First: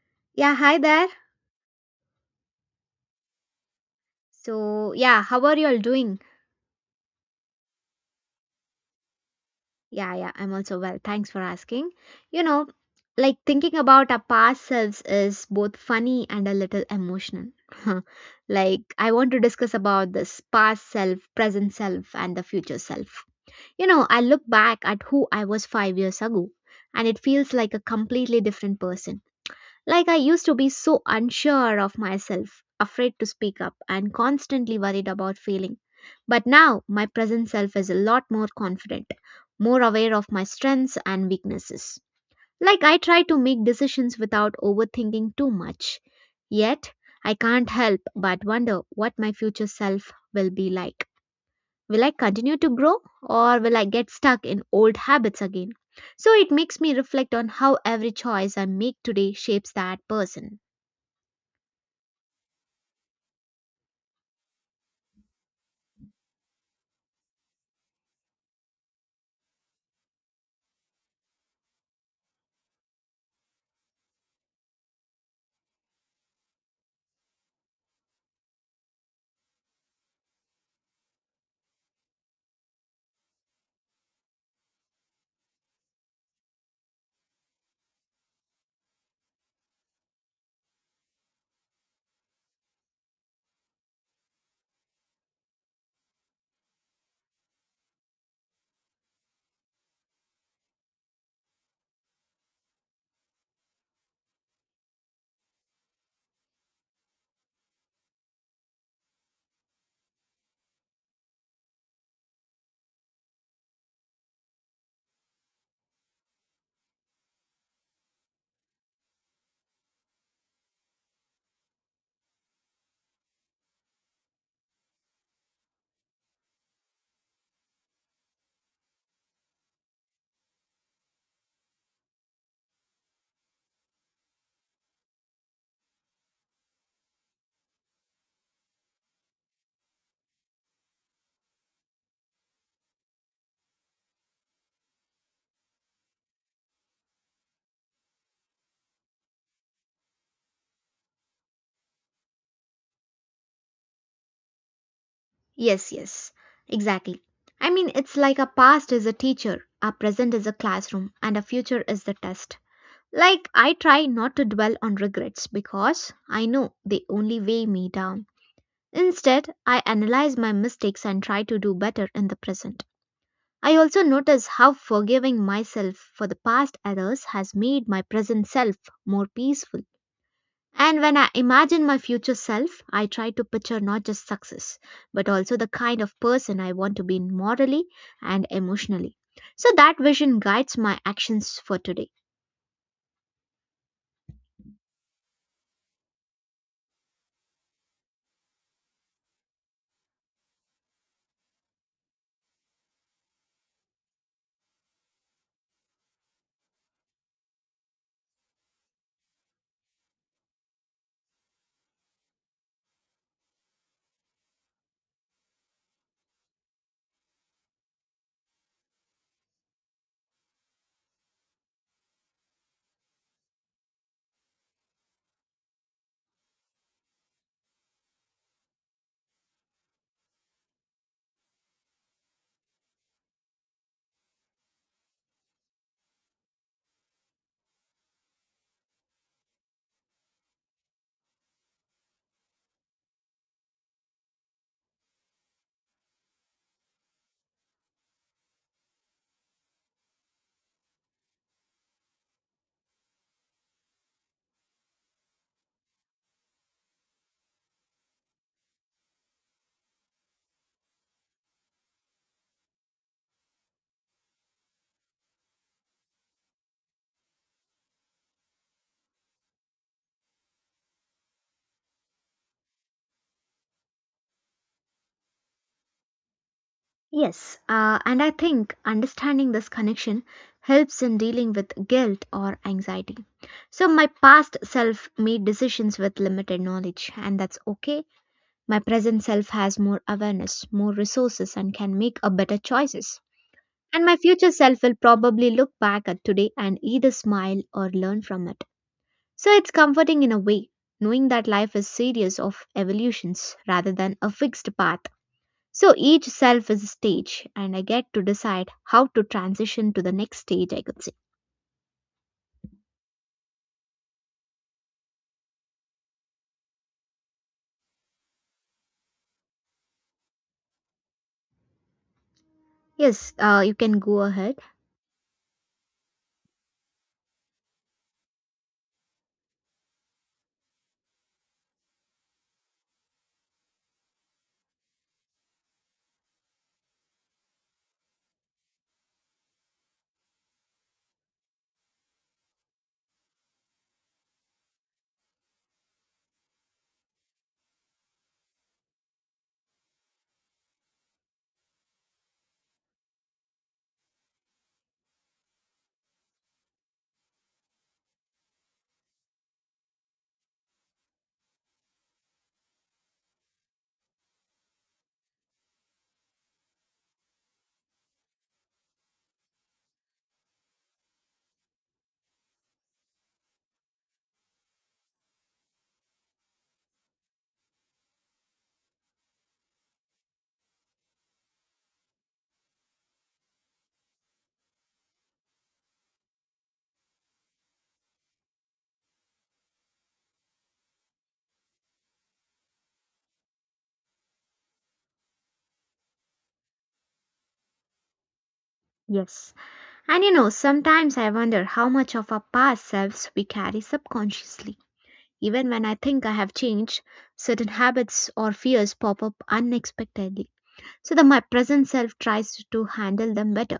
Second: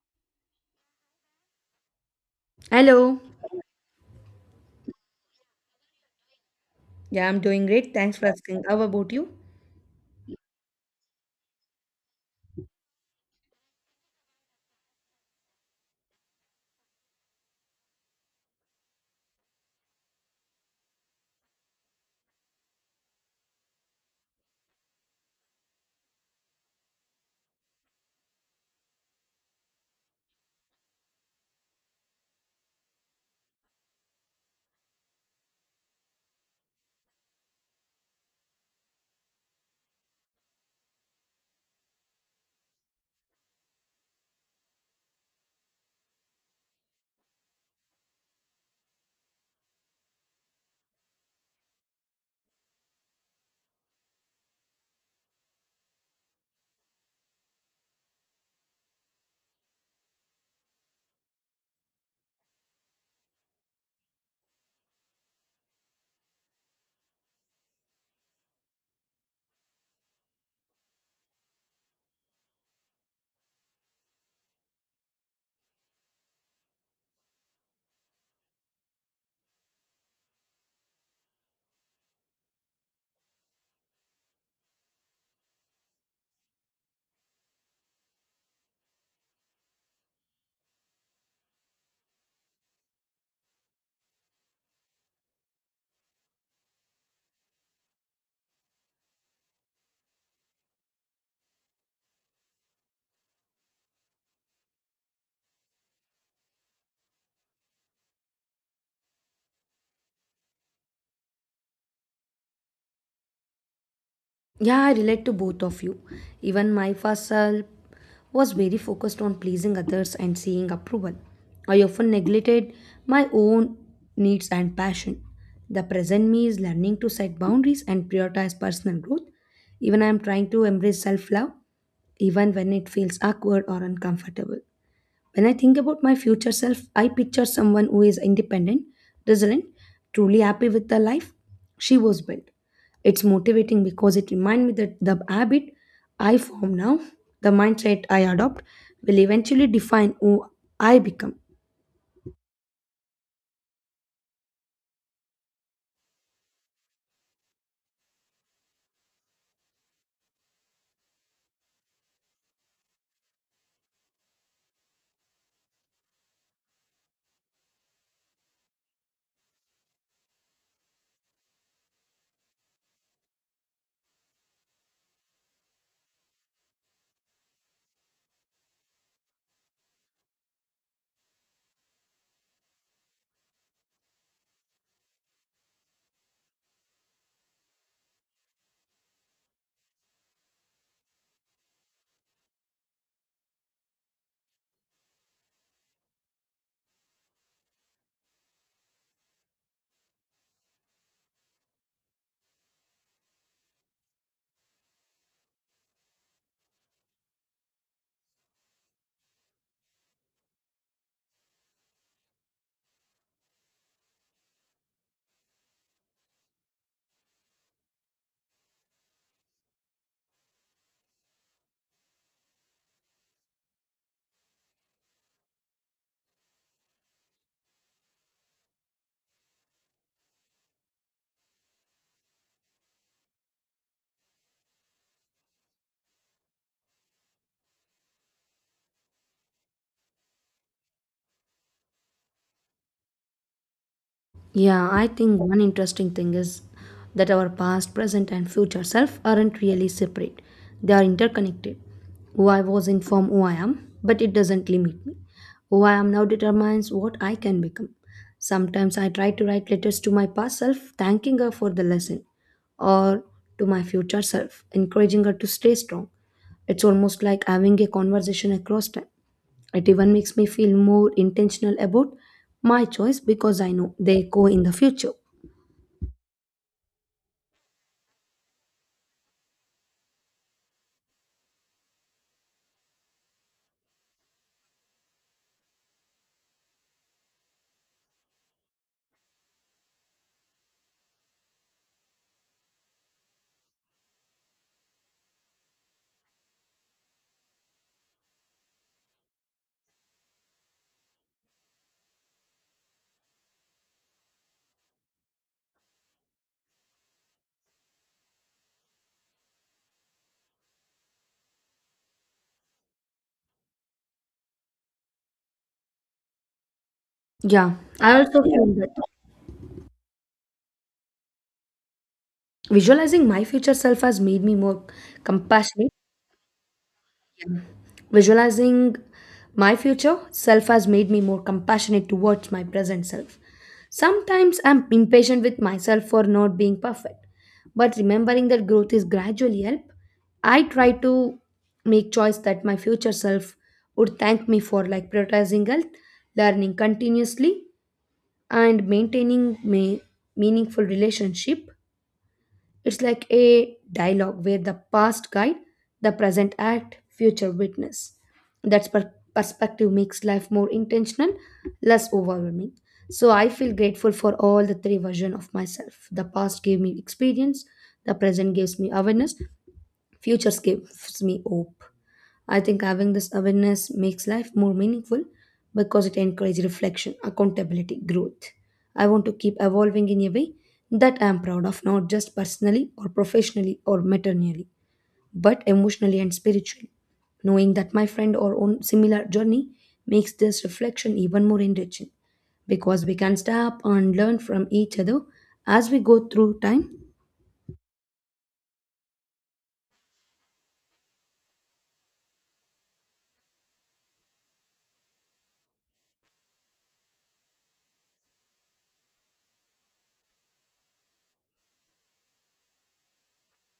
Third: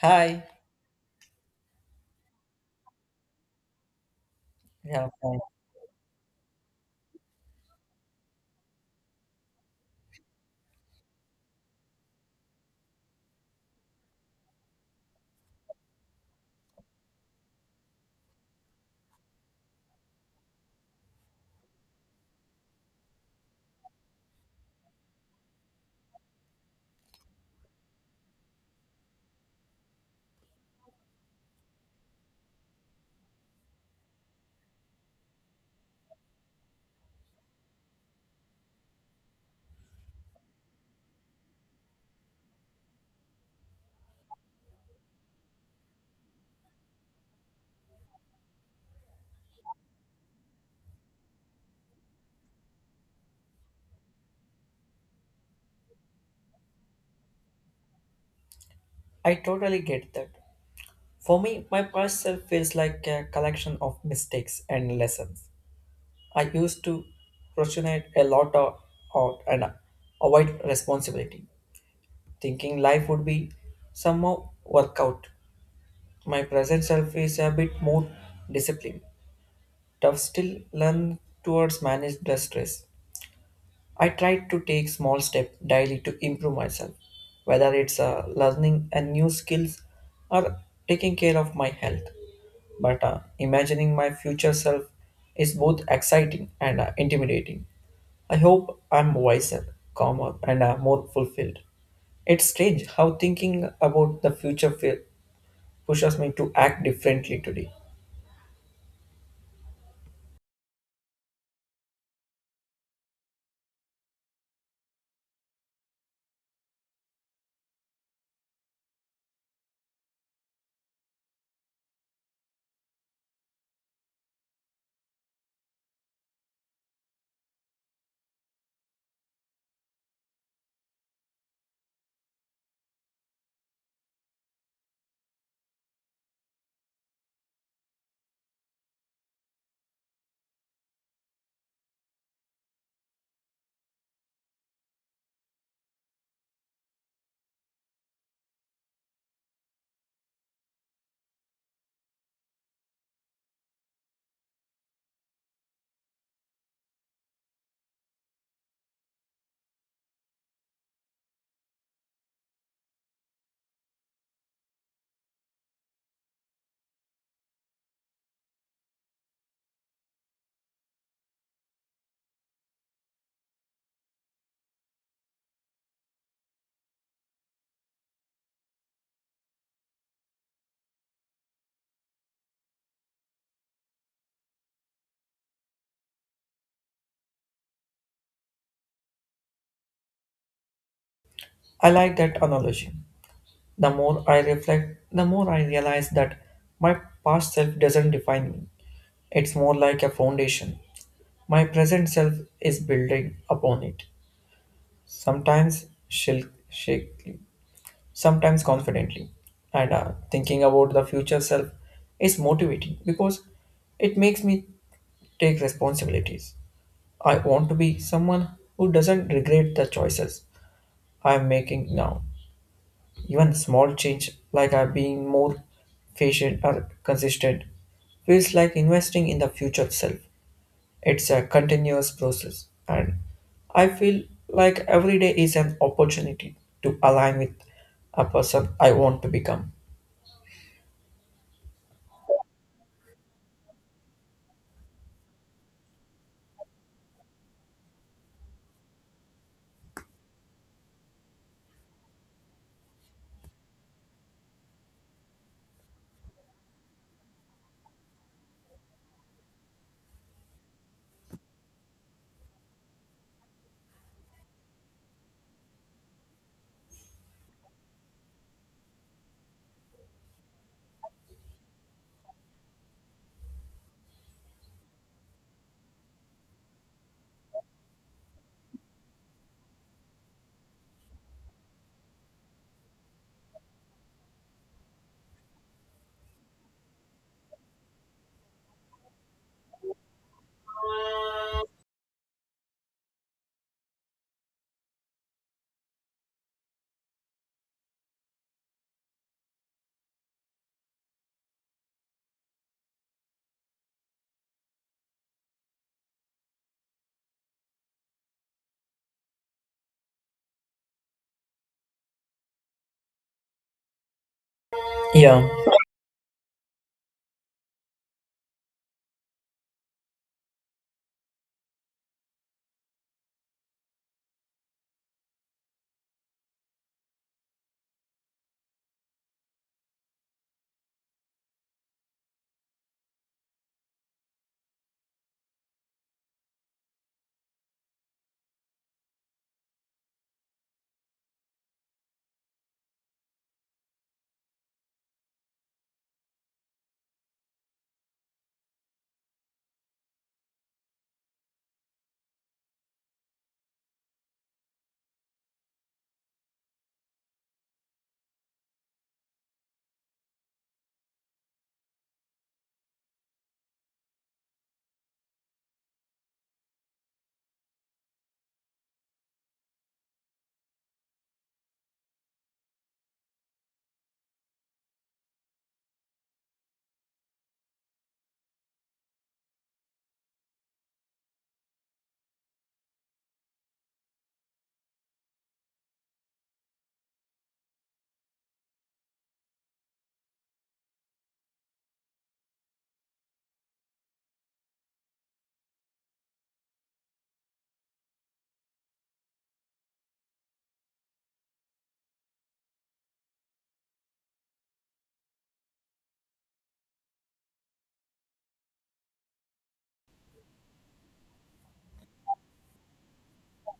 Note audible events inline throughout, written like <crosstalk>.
Hi. Yeah, hi there. Hello. So, Yeah, yeah, fine. how are you all doing? Yeah, I'm doing great. Thanks for asking. How about you? Yeah, I'm also well. Thanks for asking. You know, like thinking about our past selves is both funny and a little emotional. <laughs> Like, I want to discuss about this past self, present self, and the future self. You know, I look back at who I was 5 years ago, and it feels like a completely different person. Like I used to be so unsure of myself, afraid to speak up, and constantly worried about failing. But now my present self is a lot more confident, more aware of my strengths and weaknesses. Like I try to make decisions without overthinking too much. Yet, I can't help but wonder what my future self will be like. Will I continue to grow or will I get stuck in old habits again? So it makes me reflect on how every choice I make today I shapes totally that get that. person. For me, my past self feels like a collection of mistakes and lessons. I used to procrastinate a lot of, out and avoid responsibility, thinking life would be somehow work out. My present self is a bit more disciplined, tough still learn towards manage the stress. I try to take small steps daily to improve myself, whether it's learning a new skills or taking care of my health. But imagining my future self is both exciting and intimidating. I hope I'm wiser, calmer, and more fulfilled. It's strange how thinking about the future pushes me to act differently today. Yeah, I relate to both of you. Even my first self was very focused on pleasing others and seeing approval. I often neglected my own needs and passion. The present me is learning to set boundaries and prioritize personal growth. Even I am trying to embrace self love, even when it feels awkward or uncomfortable. When I think about my future self, I picture someone who is independent, resilient, truly happy with the life she was built. It's motivating because it reminds me that the habit I form now, the mindset I adopt, will eventually define who I become. Yes, exactly. I mean, it's like our past is a teacher, our present is a classroom, and our future is the test. Like, I try not to dwell on regrets because I know they only weigh me down. Instead, I analyze my mistakes and try to do better in the present. I also notice how forgiving myself for the past errors has made my present self more peaceful. And when I imagine my future self, I try to picture not just success, but also the kind of person I want to be morally and emotionally. So that vision guides my actions for I today. like that analogy. The more I reflect, the more I realize that my past self doesn't define me. It's more like a foundation. My present self is building upon it. Sometimes shakily, sometimes confidently. And thinking about the future self is motivating because it makes me take responsibilities. I want to be someone who doesn't regret the choices I am making now. Even small change, like I being more patient or consistent, feels like investing in the future self. It's a continuous process, and I feel like every day is an opportunity to align with a person I want to become. Yeah, I think one interesting thing is that our past, present, and future self aren't really separate. They are interconnected. Who I was informed who I am, but it doesn't limit me. Who I am now determines what I can become. Sometimes I try to write letters to my past self, thanking her for the lesson, or to my future self, encouraging her to stay strong. It's almost like having a conversation across time. It even makes me feel more intentional about my choice because I know they go in the future. Yes, and I think understanding this connection helps in dealing with guilt or anxiety. So my past self made decisions with limited knowledge, and that's okay. My present self has more awareness, more resources, and can make a better choices. And my future self will probably look back at today and either smile or learn from it. So it's comforting in a way, knowing that life is series of evolutions rather than a fixed path. So each self is a stage, and I get to decide how to transition to the next stage, I could say. Yeah, Yeah, I also feel that visualizing Yes, my future you can self has go made me ahead. more compassionate Visualizing my future self has made me more compassionate towards my present self. Sometimes I'm impatient with myself for not being perfect, but remembering that growth is gradually help, I try to make choice that my future self would thank me for like prioritizing health, learning continuously and maintaining me meaningful relationship it's like a dialogue where the past guide, the present act, future witness. Perspective makes life more intentional, less overwhelming. So I feel grateful for all the three versions of myself. The past gave me experience, the present gives me awareness, future gives me hope. I think having this awareness makes life more meaningful because it encourages reflection, accountability, growth. I want to keep evolving in a way that I'm proud of, not just personally or professionally or maternally, but emotionally and spiritually. Knowing that my friend or on similar journey makes this reflection even more enriching because we can stop and learn from each other as we go through time. Yes. And you know, sometimes I wonder how much of our past selves we carry subconsciously. Even when I think I have changed, certain habits or fears pop up unexpectedly. So the my present self tries to handle them better,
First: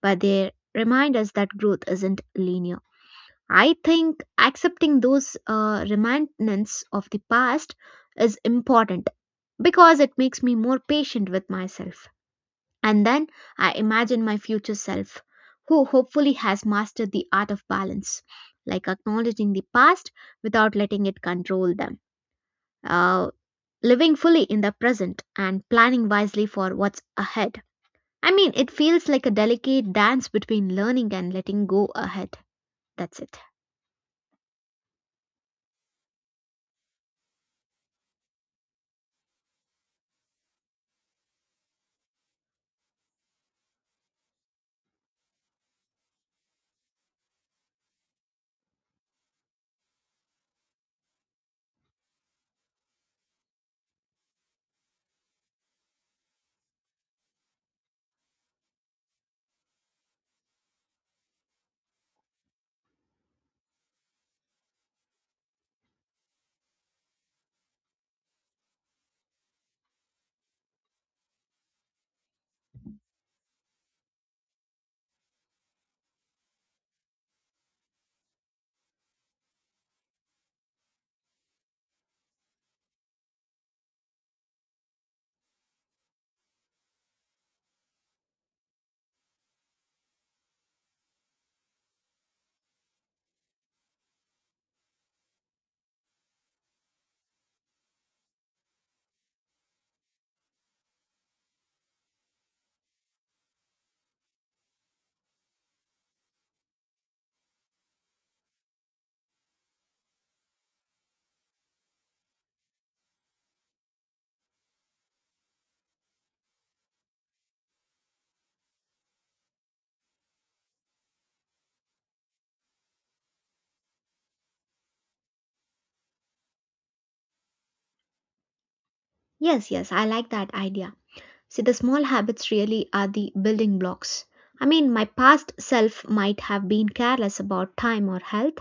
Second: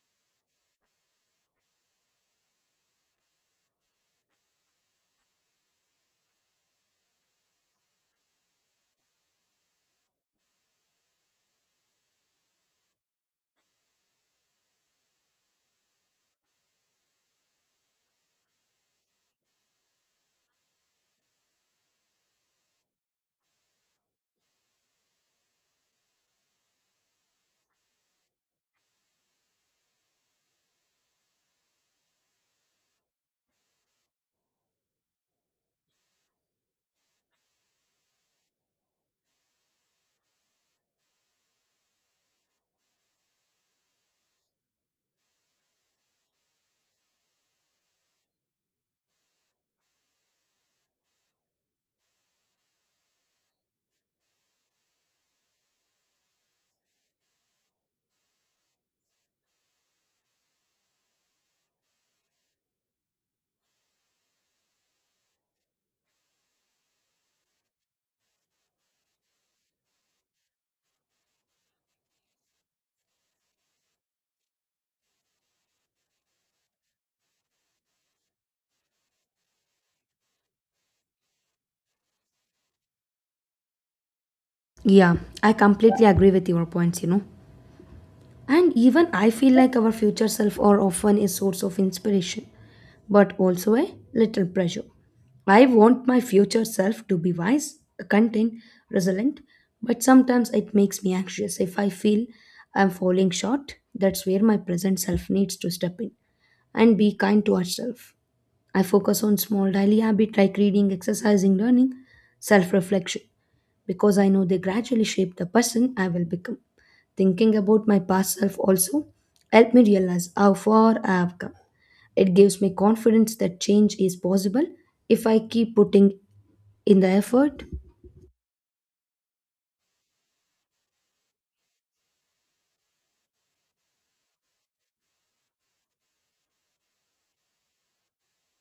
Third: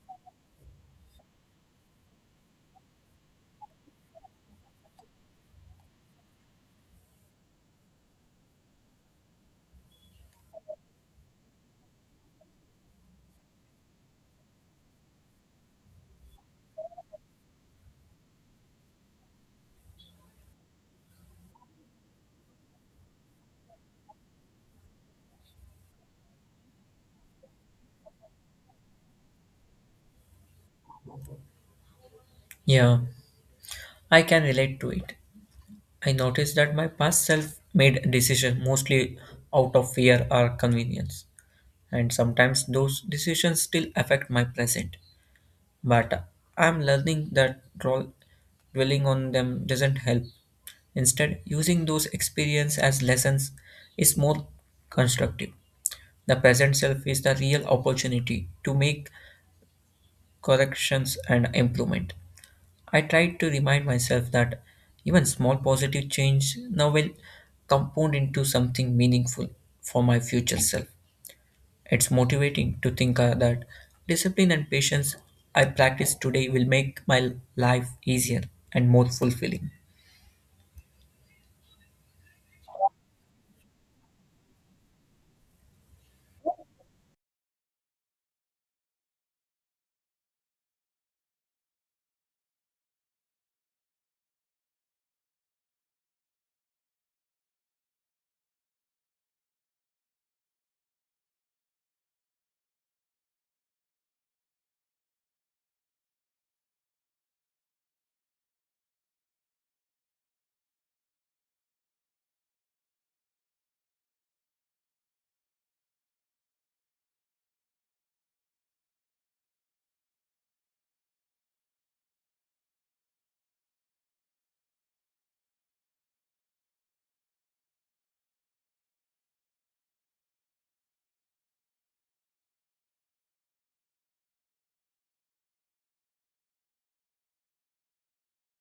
but they remind us that growth isn't linear. I think accepting those remnants of the past is important because it makes me more patient with myself. And then I imagine my future self, who hopefully has mastered the art of balance, like acknowledging the past without letting it control them, uh, living fully in the present and planning wisely for what's ahead. I mean, it feels like a delicate dance between learning and letting go ahead. yeah, That's it. I can relate to it. I noticed that my past self made decisions mostly out of fear or convenience, and sometimes those decisions still affect my present. But I'm learning that dwelling on them doesn't help. Instead, using those experiences as lessons is more constructive. The present self is the real opportunity to make corrections and improvement. I try to remind myself that even small positive change now will compound into something meaningful for my future self. It's motivating to think that discipline and patience I practice today will make my life easier and more fulfilling. Yeah, I completely agree with your points, you know. And even I feel like our future self are often a source of inspiration, but also a little pressure. I want my future self to be wise, content, resilient, but sometimes it makes me anxious if I feel I'm falling short. That's where my present self needs to step in and be kind to herself. I focus on small daily habits like reading, exercising, learning, self reflection, because I know they gradually shape the person I will become. Thinking about my past self also helped me realize how far I have come. It gives me confidence that change is possible if I keep putting in the effort. Yes, I like that idea. See, the small habits really are the building blocks. I mean, my past self might have been careless about time or health,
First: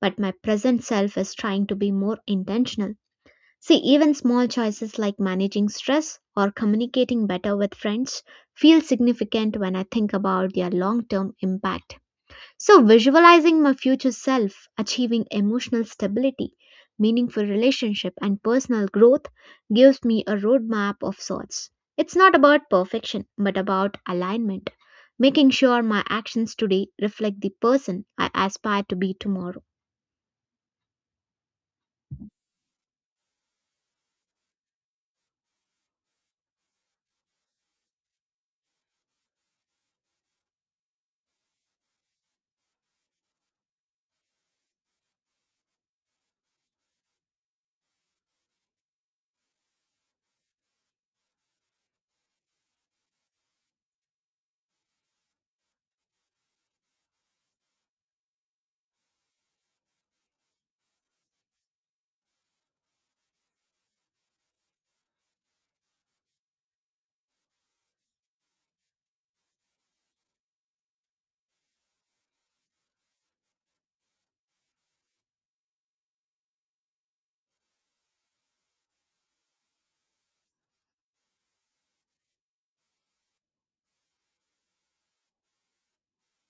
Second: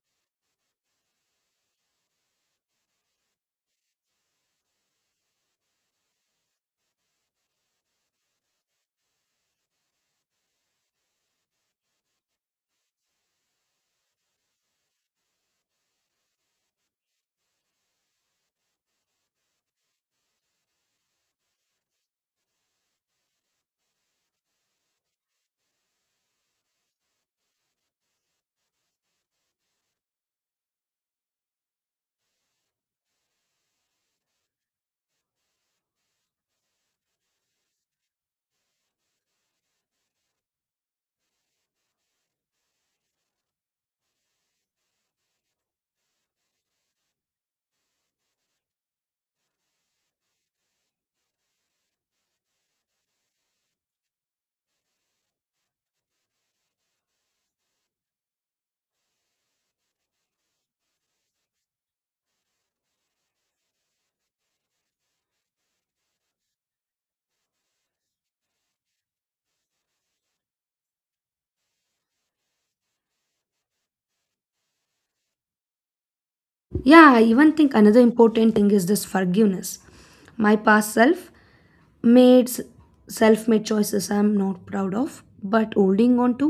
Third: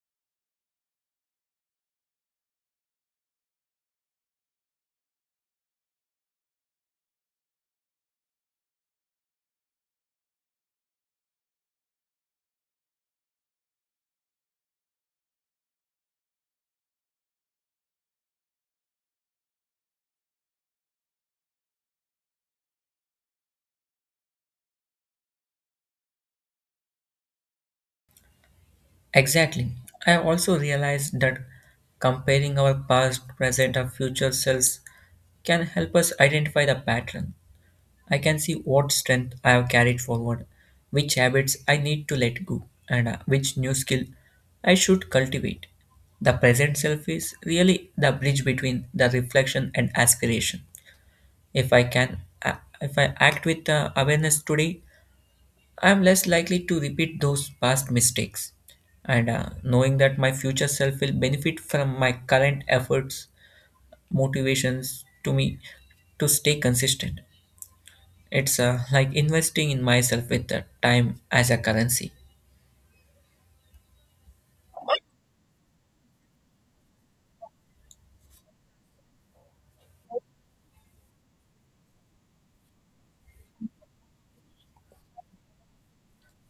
but my present self is trying to be more intentional. See, even small choices like managing stress or communicating better with friends feel significant when I think about their long term impact. So, visualizing my future self achieving emotional stability, meaningful relationship, and personal growth gives me a roadmap of sorts. It's not about perfection, but about alignment, making sure my actions today reflect the person I aspire to be tomorrow. Exactly. I also realized that comparing our past, present, and future selves can help us identify the pattern. I can see what strength I have carried forward, which habits I need to let go, and which new skill I should cultivate. The present self is really the bridge between the reflection and aspiration. If I can, uh, if I act with awareness today, I'm less likely to repeat those past mistakes. And knowing that my future self will benefit from my current efforts, motivations to me to stay consistent. It's like investing in myself with the time as a currency. Yeah, I even think another important thing is this forgiveness. My past self made s- self-made choices, I'm not proud of, but holding on to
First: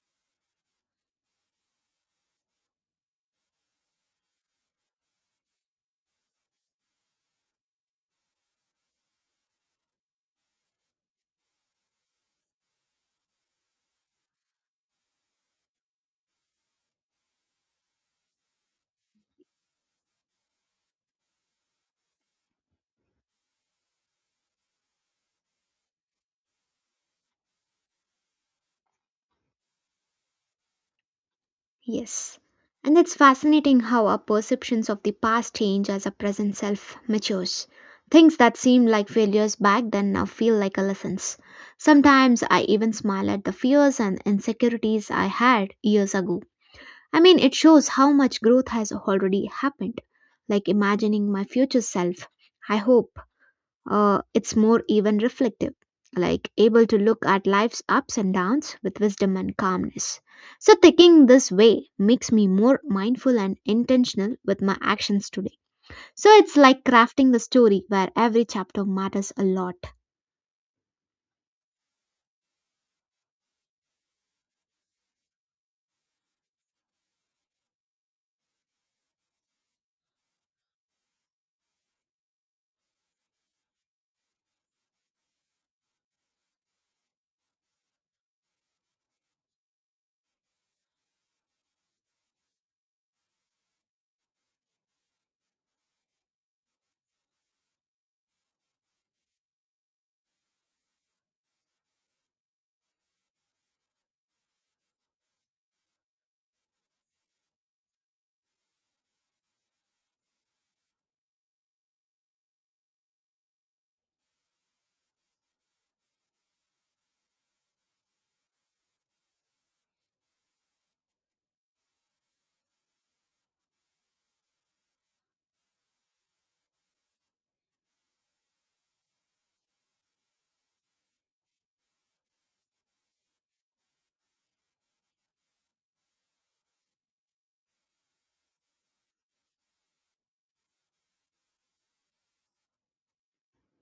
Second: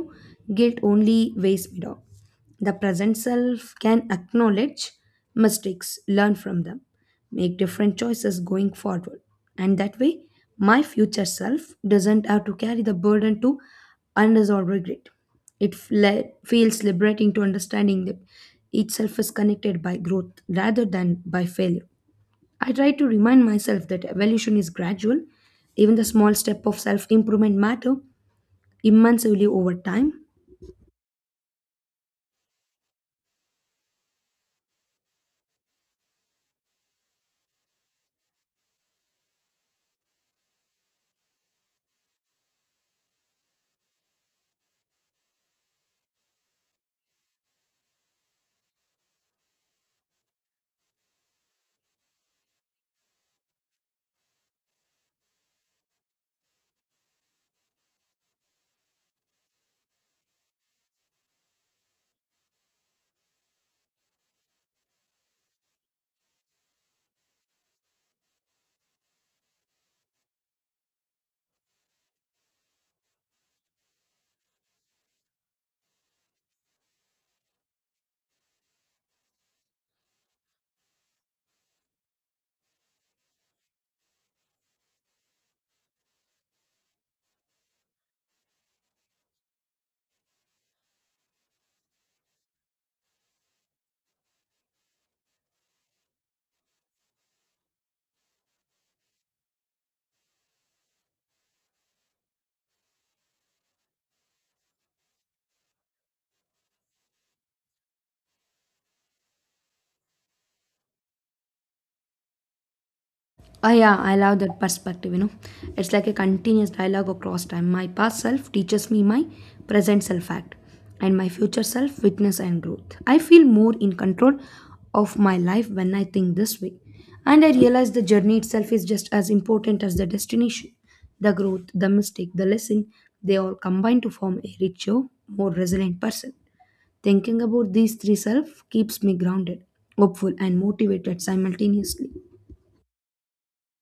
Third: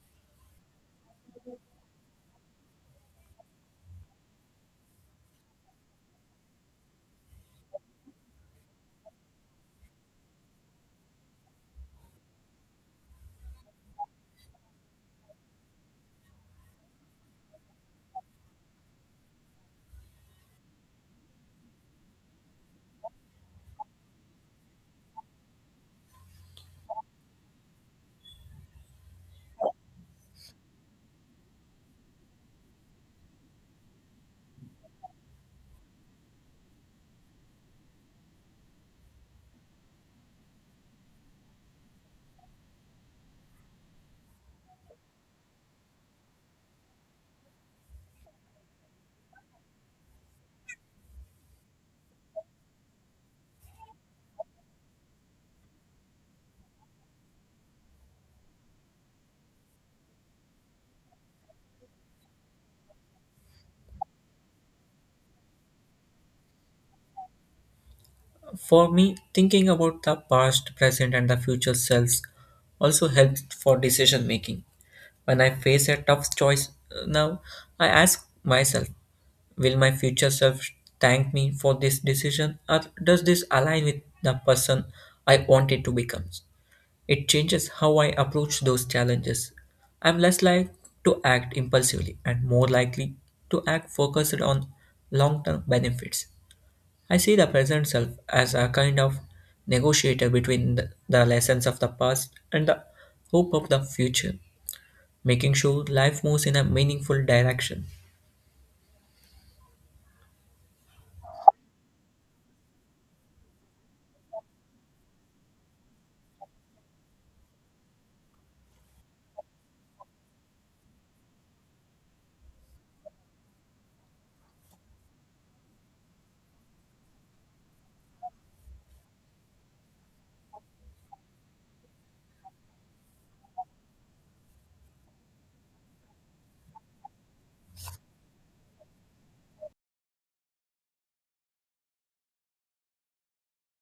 guilt only weighs me down. The present self can acknowledge mistakes, learn from them, make different choices going forward, and that way my future self doesn't have to carry the burden to unresolved regret. It feels liberating to understanding that each self is connected by growth rather than by failure. I try to remind myself that evolution is gradual. Even the small step of self improvement matter immensely over time. Yes. And it's fascinating how our perceptions of the past change as our present self matures. Things that seemed like failures back then now feel like a lessons. Sometimes I even smile at the fears and insecurities I had years ago. I mean, it shows how much growth has already happened, like imagining my future self. I hope it's more even reflective, like able to look at life's ups and downs with wisdom and calmness. So, thinking this way makes me more mindful and intentional with my actions today. So, it's like crafting a story where every chapter For me, matters a thinking lot. about the past, present, and the future selves also helps for decision making. When I face a tough choice now, I ask myself, will my future self thank me for this decision or does this align with the person I wanted to become? It changes how I approach those challenges. I'm less likely to act impulsively and more likely to act focused on long term benefits. I see the present self as a kind of negotiator between the lessons of the past and the hope of the future, making sure life moves in a meaningful direction. Ah, yeah, I love that perspective, you know. It's like a continuous dialogue across time. My past self teaches me, my present self act, and my future self witness and growth. I feel more in control of my life when I think this way. And I realize the journey itself is just as important as the destination. The growth, the mistake, the lesson, they all combine to form a richer, more resilient person. Thinking about these three self keeps me grounded, hopeful, and motivated simultaneously.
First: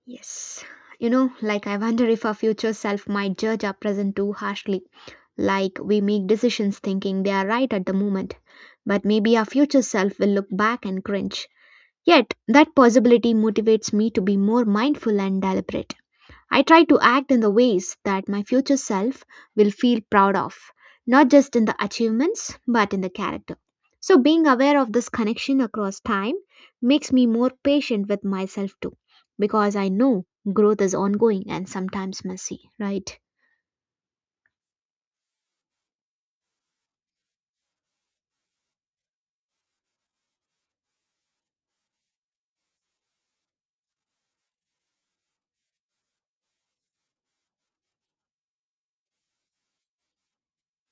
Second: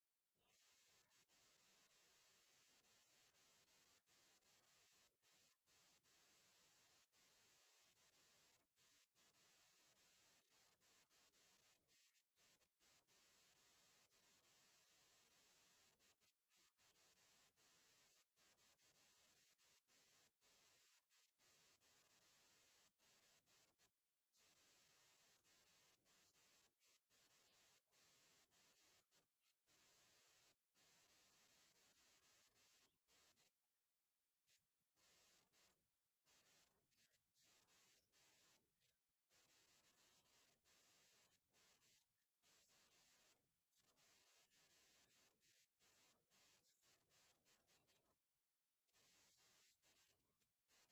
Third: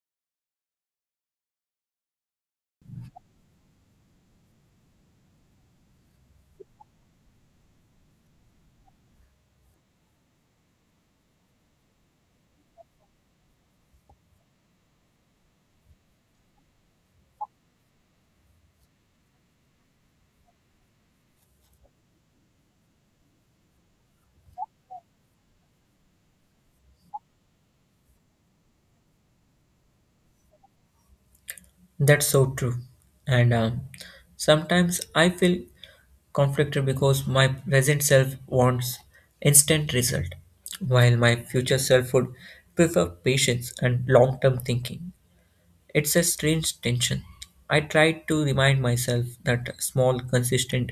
Yes. You know, like I wonder if our future self might judge our present too harshly. Like we make decisions thinking they are right at the moment, but maybe our future self will look back and cringe. Yet, that possibility motivates me to be more mindful and deliberate. I try to act in the ways that my future self will feel proud of, not just in the achievements, but in the character. So, being aware of this connection across time makes me more patient with myself too, because I know growth is ongoing and sometimes That's so messy, true. right? And sometimes I feel conflicted because my present self wants instant result, while my future self would prefer patience and long term thinking. It's a strange tension. I try to remind myself that small, consistent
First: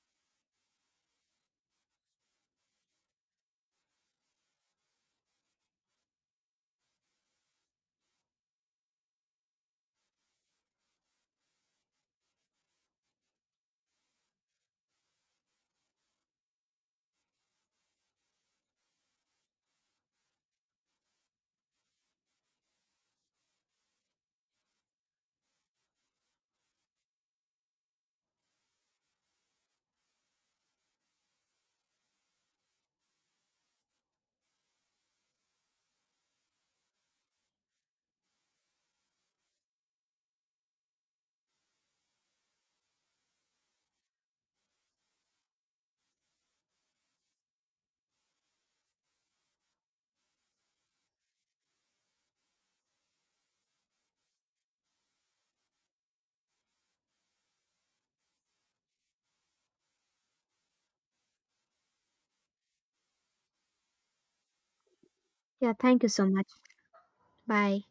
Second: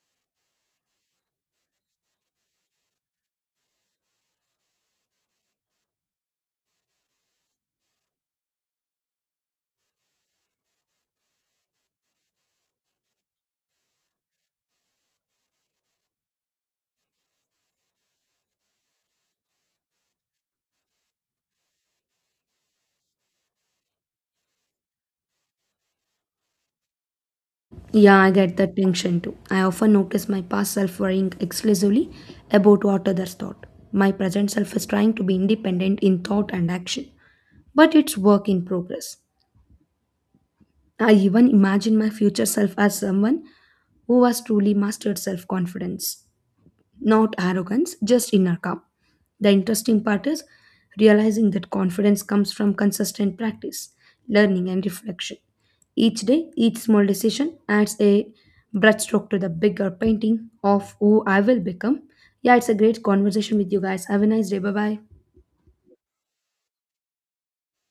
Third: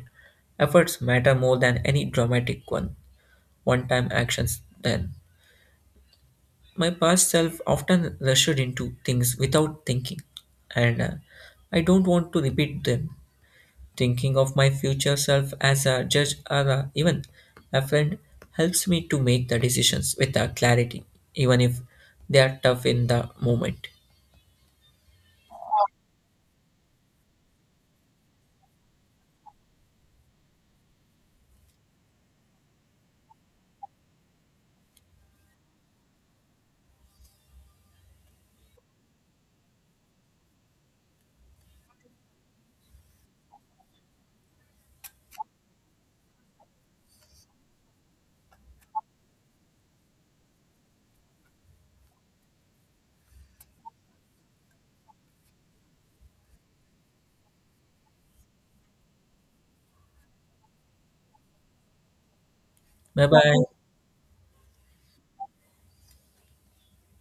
efforts matter more than any dramatic one time actions. Then, my past self often rushed into things without thinking, and I don't want to repeat them. Thinking of my future self as a judge or even a friend helps me to make the decisions with clarity, even if they are tough in the moment. Yeah, I get that tension too. I often notice my past self worrying exclusively about what others thought. My present self is trying to be independent in thought and action, but it's work in progress. I even imagine my future self as someone who has truly mastered self confidence, not arrogance, just inner calm. The interesting part is realizing that confidence comes from consistent practice, learning, and reflection. Each day, each small decision adds a brushstroke to the bigger painting of who I will become. Yeah, it's a great Bye conversation bye. with you guys. Have a nice day. Bye bye. Yeah, thank you so much. Bye.